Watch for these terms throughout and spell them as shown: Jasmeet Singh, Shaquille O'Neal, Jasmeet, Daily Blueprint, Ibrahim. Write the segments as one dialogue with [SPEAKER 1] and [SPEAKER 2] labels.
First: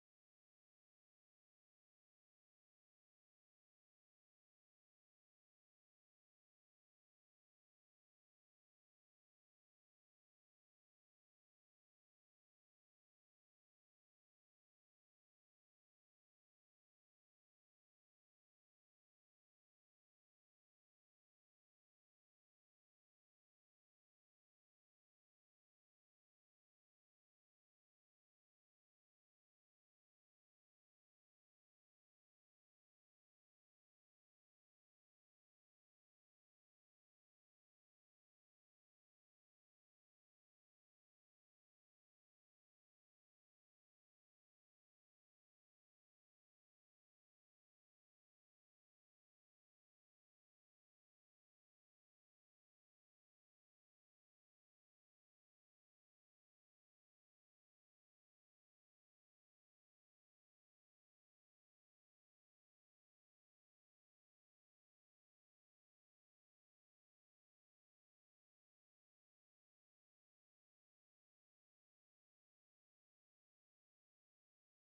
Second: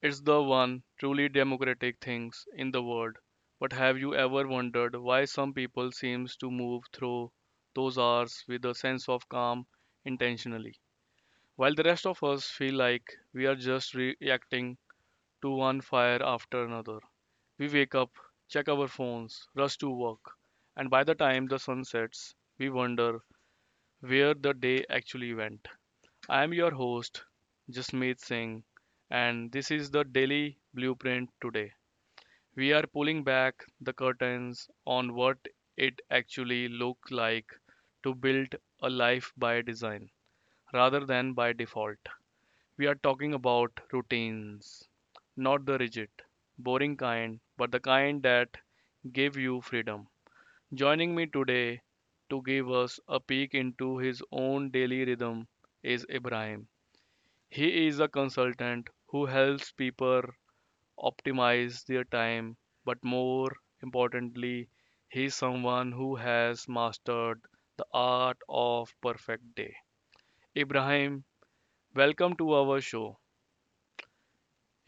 [SPEAKER 1] It's the one truly democratic things in the world. But have you ever wondered why some people seems to move through those hours with a sense of calm intentionally, while the rest of us feel like we are just reacting to one fire after another? We wake up, check our phones, rush to work, and by the time the sun sets, we wonder where the day actually went. I am your host, Jasmeet Singh, and this is the Daily Blueprint today. We are pulling back the curtains on what it actually looks like to build a life by design rather than by default. We are talking about routines, not the rigid, boring kind, but the kind that give you freedom. Joining me today to give us a peek into his own daily rhythm is Ibrahim. He is a consultant who helps people optimize their time, but more importantly, he is someone who has mastered the art of perfect day. Ibrahim, welcome to our show.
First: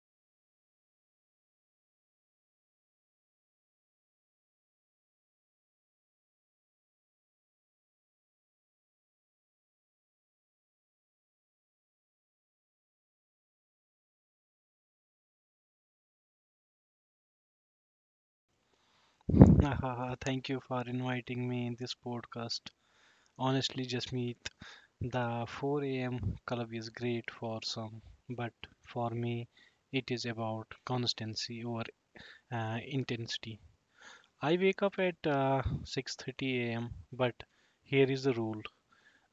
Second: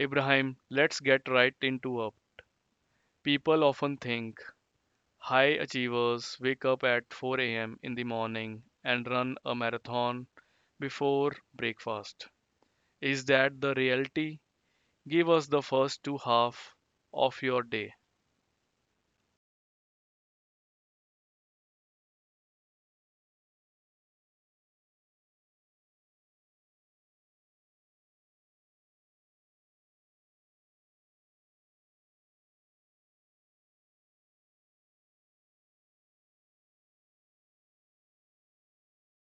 [SPEAKER 1] Ibrahim, let's get right into it. People often think high achievers wake up at 4 a.m. in the morning and run a marathon before breakfast. Is that the reality? Give us the first two half of your day.
[SPEAKER 2] Haha, thank you for inviting me in this podcast. Honestly, Jasmeet, the 4 a.m. club is great for some, but for me, it is about constancy over intensity. I wake up at 6:30 a.m., but here is the rule:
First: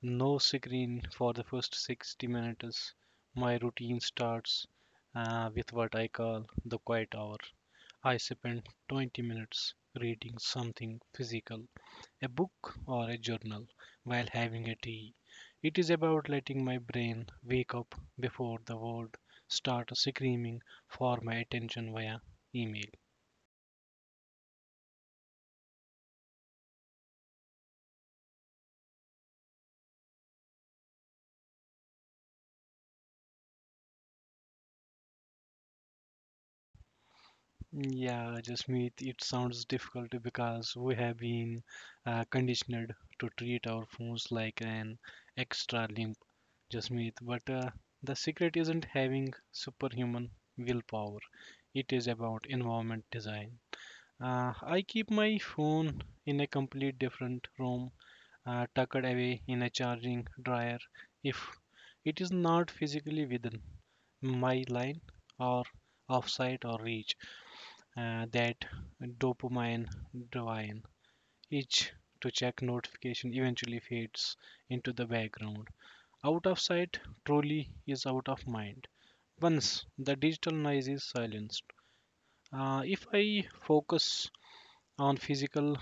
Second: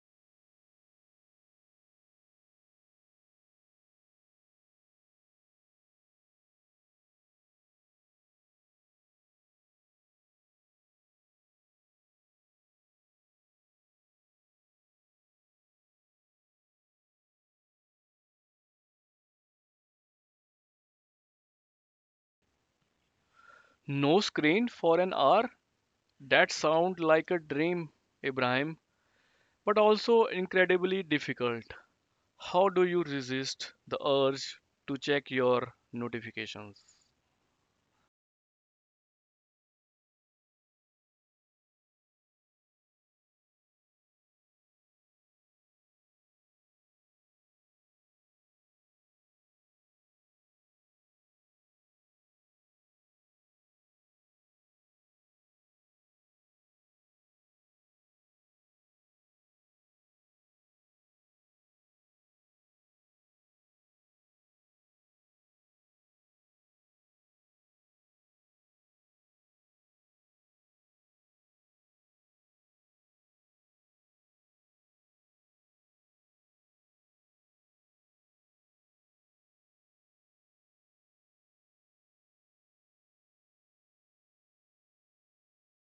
[SPEAKER 2] no screen for the first 60 minutes. My routine starts with what I call the quiet hour. I spend 20 minutes reading something physical, a book or a journal, while having a tea. It is about letting my brain wake up before the world starts screaming for my attention via email.
[SPEAKER 1] No screen for an hour? That sounds like a dream, Ibrahim, but also incredibly difficult. How do you resist the urge to check your notifications?
[SPEAKER 2] Yeah, Jasmeet, it sounds difficult because we have been conditioned to treat our phones like an extra limb, Jasmeet. But the secret isn't having superhuman willpower, it is about environment design. I keep my phone in a complete different room, tucked away in a charging dryer if it is not physically within my line or off site or reach, that dopamine divine itch to check notification eventually fades into the background. Out of sight truly is out of mind. Once the digital noise is silenced, if I focus on physical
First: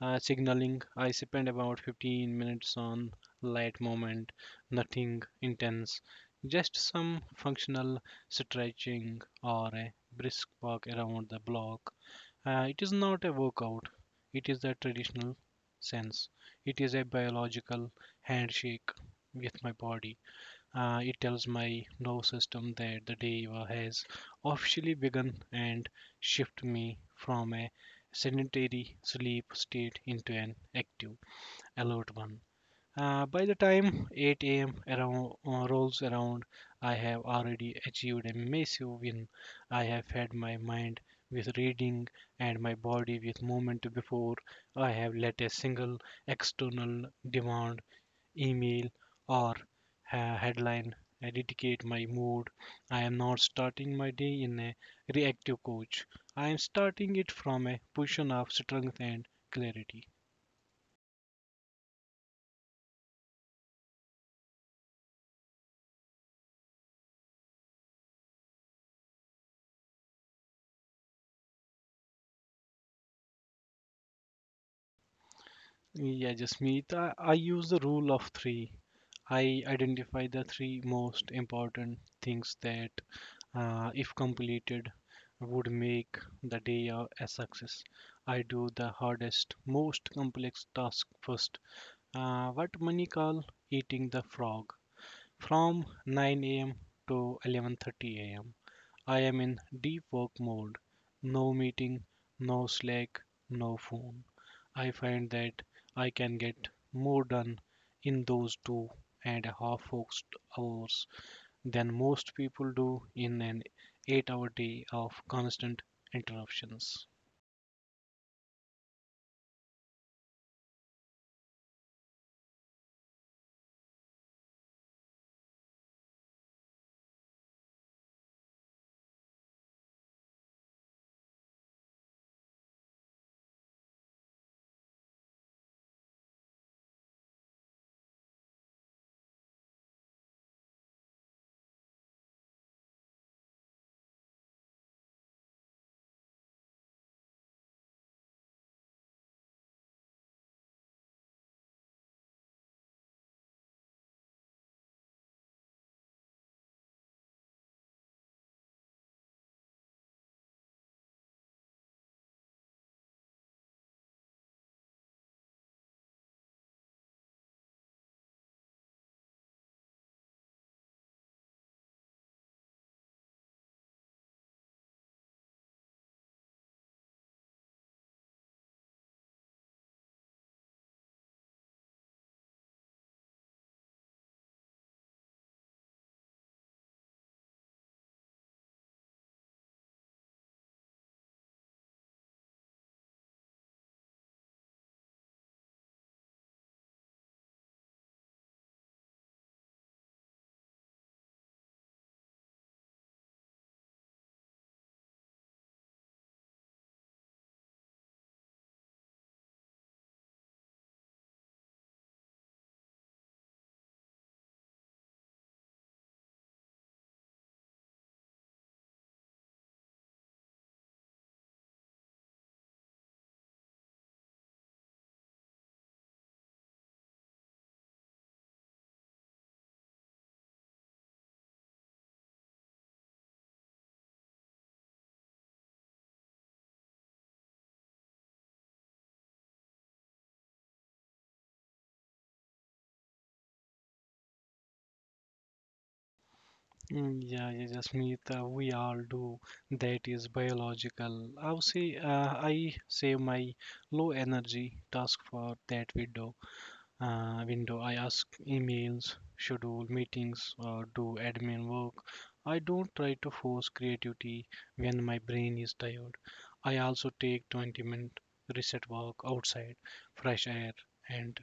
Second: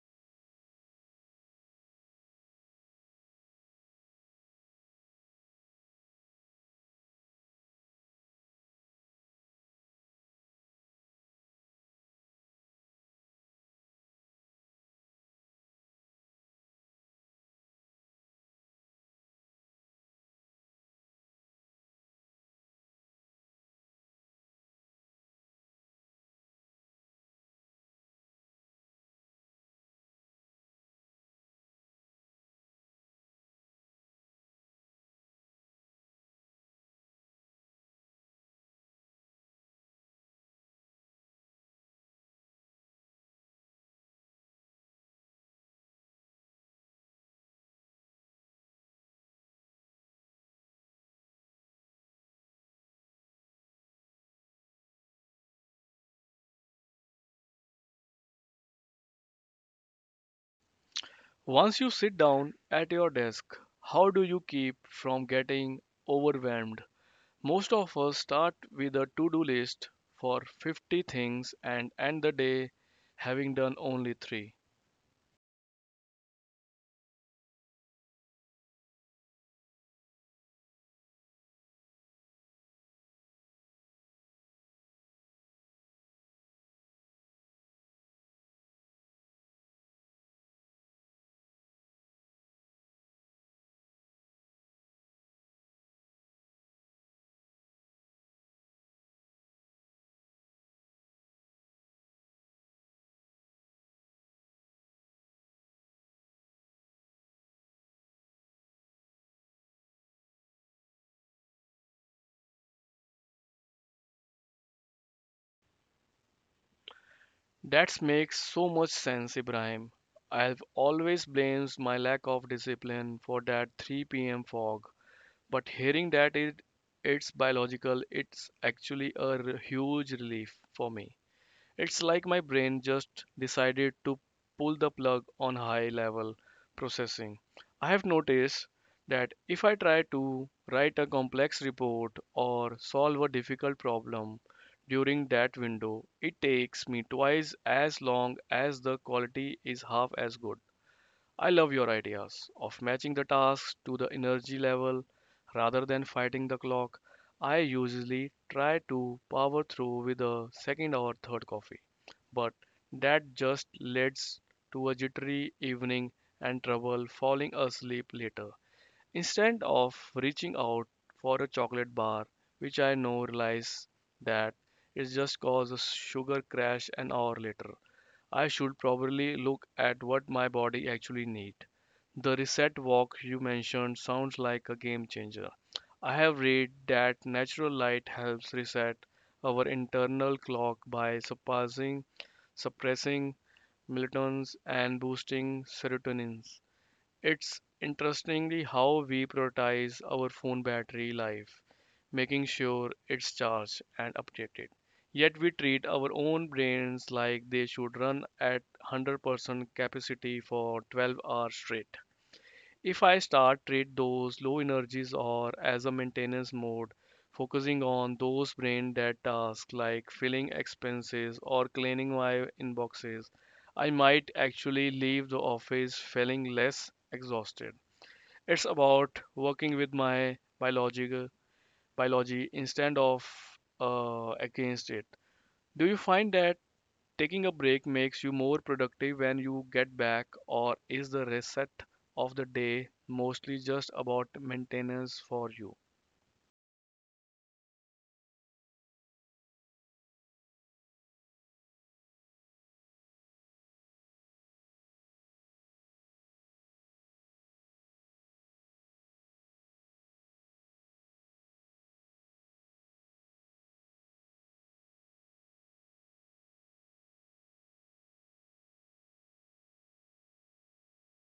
[SPEAKER 2] signaling, I spend about 15 minutes on light movement, nothing intense, just some functional stretching or a brisk walk around the block. It is not a workout, it is the traditional sense. It is a biological handshake with my body. It tells my nervous system that the day has officially begun and shift me from a sedentary sleep state into an active, alert one. By the time 8 a.m. around rolls around, I have already achieved a massive win. I have fed my mind with reading and my body with movement before I have let a single external demand, email, or headline dictate my mood. I am not starting my day in a reactive coach. I am starting it from a position of strength and clarity.
[SPEAKER 1] Once you sit down at your desk, how do you keep from getting overwhelmed? Most of us start with a to do list for 50 things and end the day having done only three.
[SPEAKER 2] Yeah, Jasmeet, I use the rule of three. I identify the three most important things that, if completed, would make the day a success. I do the hardest, most complex task first. What many call eating the frog from 9 a.m. to 11:30 a.m. I am in deep work mode. No meeting, no Slack, no phone. I find that I can get more done in those two and a half focused hours than most people do in an 8 hour day of constant interruptions.
[SPEAKER 1] That makes so much sense, Ibrahim. I've always blamed my lack of discipline for that 3 p.m. fog, but hearing that it's biological, it's actually a huge relief for me. It's like my brain just decided to pull the plug on high level processing. I have noticed that if I try to write a complex report or solve a difficult problem during that window, it takes me twice as long as the quality is half as good. I love your ideas of matching the tasks to the energy level rather than fighting the clock. I usually try to power through with a second or third coffee, but that just leads to a jittery evening and trouble falling asleep later. Instead of reaching out for a chocolate bar, which I now realize that it just caused a sugar crash an hour later. I should probably look at what my body actually needs. The reset walk you mentioned sounds like a game changer. I have read that natural light helps reset our internal clock by suppressing melatonin and boosting serotonin. It's interestingly how we prioritize our phone battery life, making sure it's charged and updated. Yet we treat our own brains like they should run at 100% capacity for 12 hours straight. If I start treat those low energies or as a maintenance mode, focusing on those brain dead tasks like filling expenses or cleaning my inboxes, I might actually leave the office feeling less exhausted. It's about working with my biological biology instead of, against it. Do you find that taking a break makes you more productive when you get back, or is the reset of the day mostly just about maintenance for you?
[SPEAKER 2] Mm, yeah, yeah, Jasmeet, we all do. That is biological. I would say I save my low energy task for that window. I ask emails, schedule meetings, or do admin work. I don't try to force creativity when my brain is tired. I also take 20-minute reset walk outside. Fresh air and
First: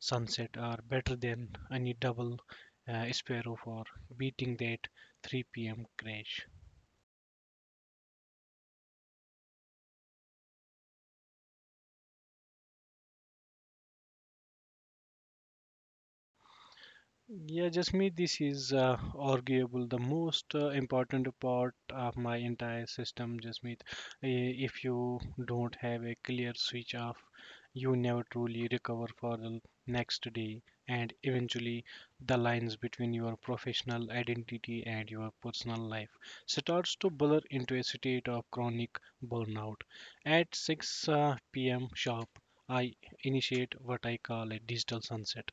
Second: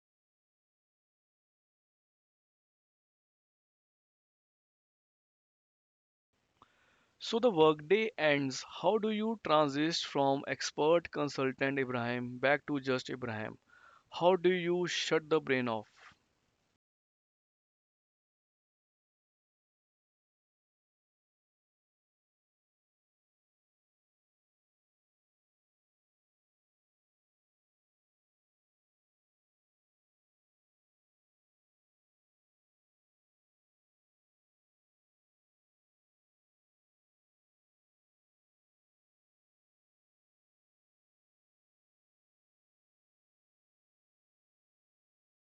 [SPEAKER 2] sunset are better than any double sparrow for beating that 3 p.m. crash.
[SPEAKER 1] So the workday ends. How do you transition from expert consultant Ibrahim back to just Ibrahim? How do you shut the brain off?
[SPEAKER 2] Yeah, Jasmeet, this is arguable the most important part of my entire system, Jasmeet. If you don't have a clear switch off, you never truly recover for the next day, and eventually the lines between your professional identity and your personal life starts to blur into a state of chronic burnout. At 6 p.m. sharp, I initiate what I call a digital sunset.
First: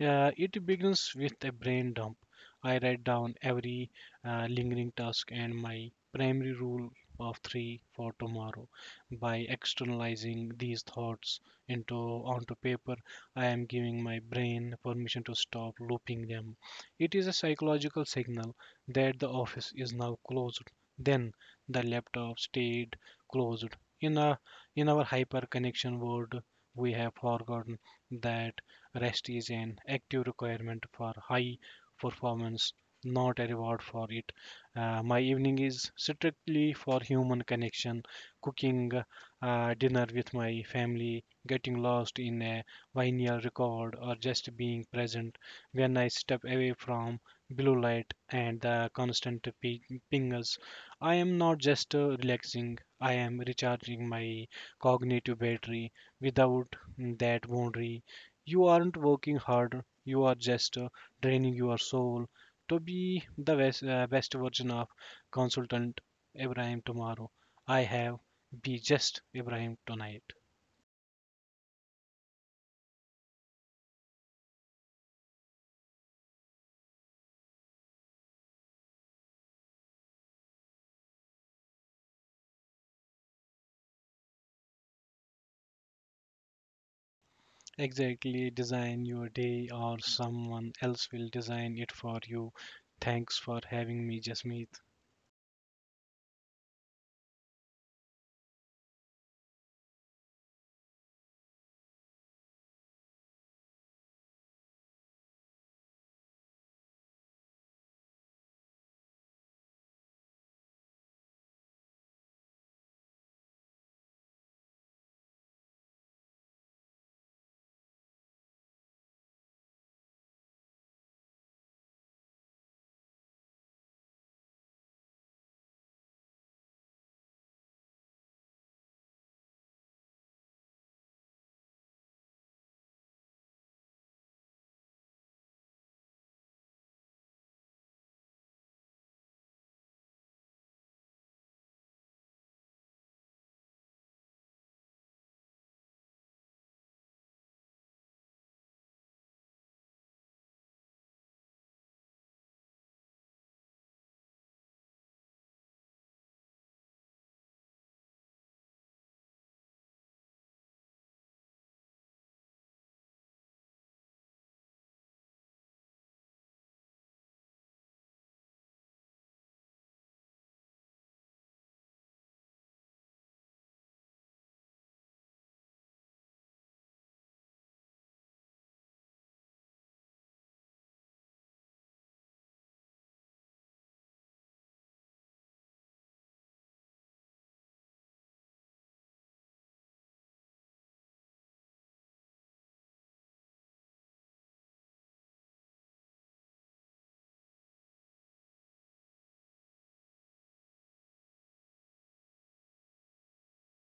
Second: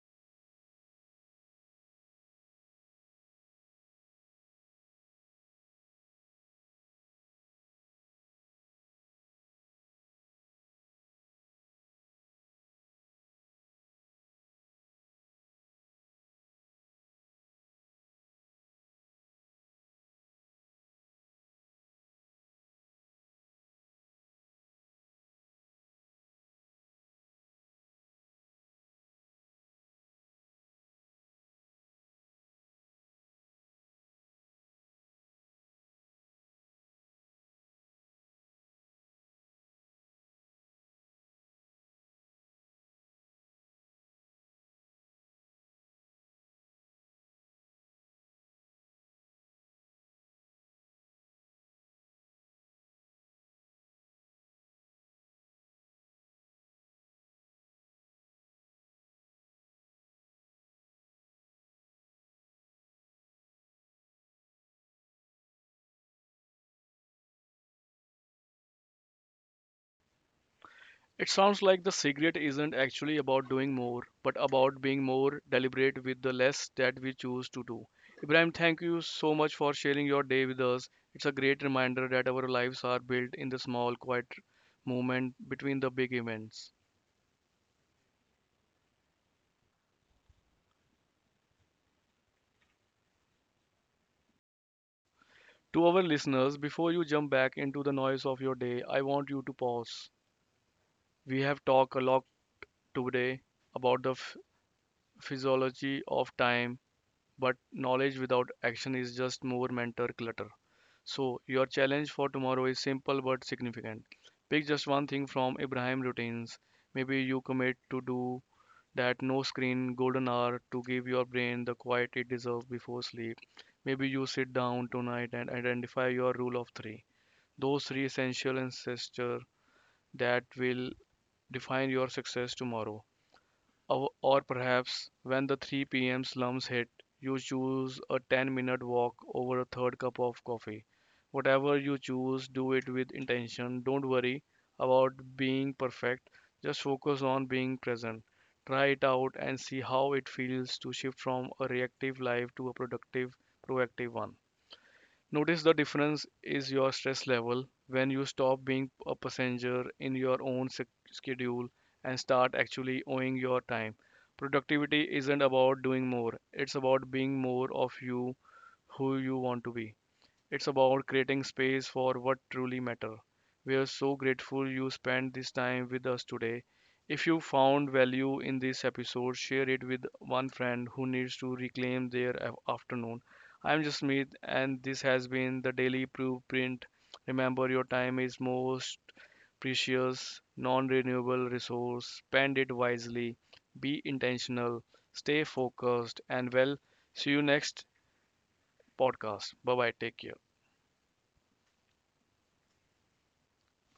[SPEAKER 2] It begins with a brain dump. I write down every lingering task and my primary rule of three for tomorrow. By externalizing these thoughts into onto paper, I am giving my brain permission to stop looping them. It is a psychological signal that the office is now closed. Then the laptop stayed closed. In a in our hyper connection world, we have forgotten that rest is an active requirement for high performance, not a reward for it. My evening is strictly for human connection, cooking dinner with my family, getting lost in a vinyl record, or just being present. When I step away from blue light and the constant ping- pingers, I am not just relaxing, I am recharging my cognitive battery. Without that boundary, you aren't working harder, you are just draining your soul to be the best version of consultant Ibrahim tomorrow. I have be just Ibrahim tonight.
[SPEAKER 1] It sounds like the secret isn't actually about doing more, but about being more deliberate with the less that we choose to do. Ibrahim, thank you so much for sharing your day with us. It's a great reminder that our lives are built in the small, quiet moment between the big events.
[SPEAKER 2] Exactly, design your day or someone else will design it for you. Thanks for having me, Jasmeet.
[SPEAKER 1] To our listeners, before you jump back into the noise of your day, I want you to pause. We have talked a lot today about the physiology of time, but knowledge without action is just more mental clutter. So, your challenge for tomorrow is simple but significant. Pick just one thing from Ibrahim routines. Maybe you commit to do that no screen golden hour to give your brain the quiet it deserves before sleep. Maybe you sit down tonight and identify your rule of three. Those three essential ancestors that will define your success tomorrow. Or perhaps when the 3 p.m. slumps hit, you choose a 10-minute walk over a third cup of coffee. Whatever you choose, do it with intention. Don't worry about being perfect, just focus on being present. Try it out and see how it feels to shift from a reactive life to a productive, proactive one. Notice the difference is your stress level when you stop being a passenger in your own schedule and start actually owning your time. Productivity isn't about doing more, it's about being more of you who you want to be. It's about creating space for what truly matter. We are so grateful you spent this time with us today. If you found value in this episode, share it with one friend who needs to reclaim their afternoon. I'm Jasmeet, and this has been the Daily Blueprint. Remember, your time is most precious, non-renewable resource. Spend it wisely. Be intentional. Stay focused, and well, see you next podcast. Bye bye. Take care.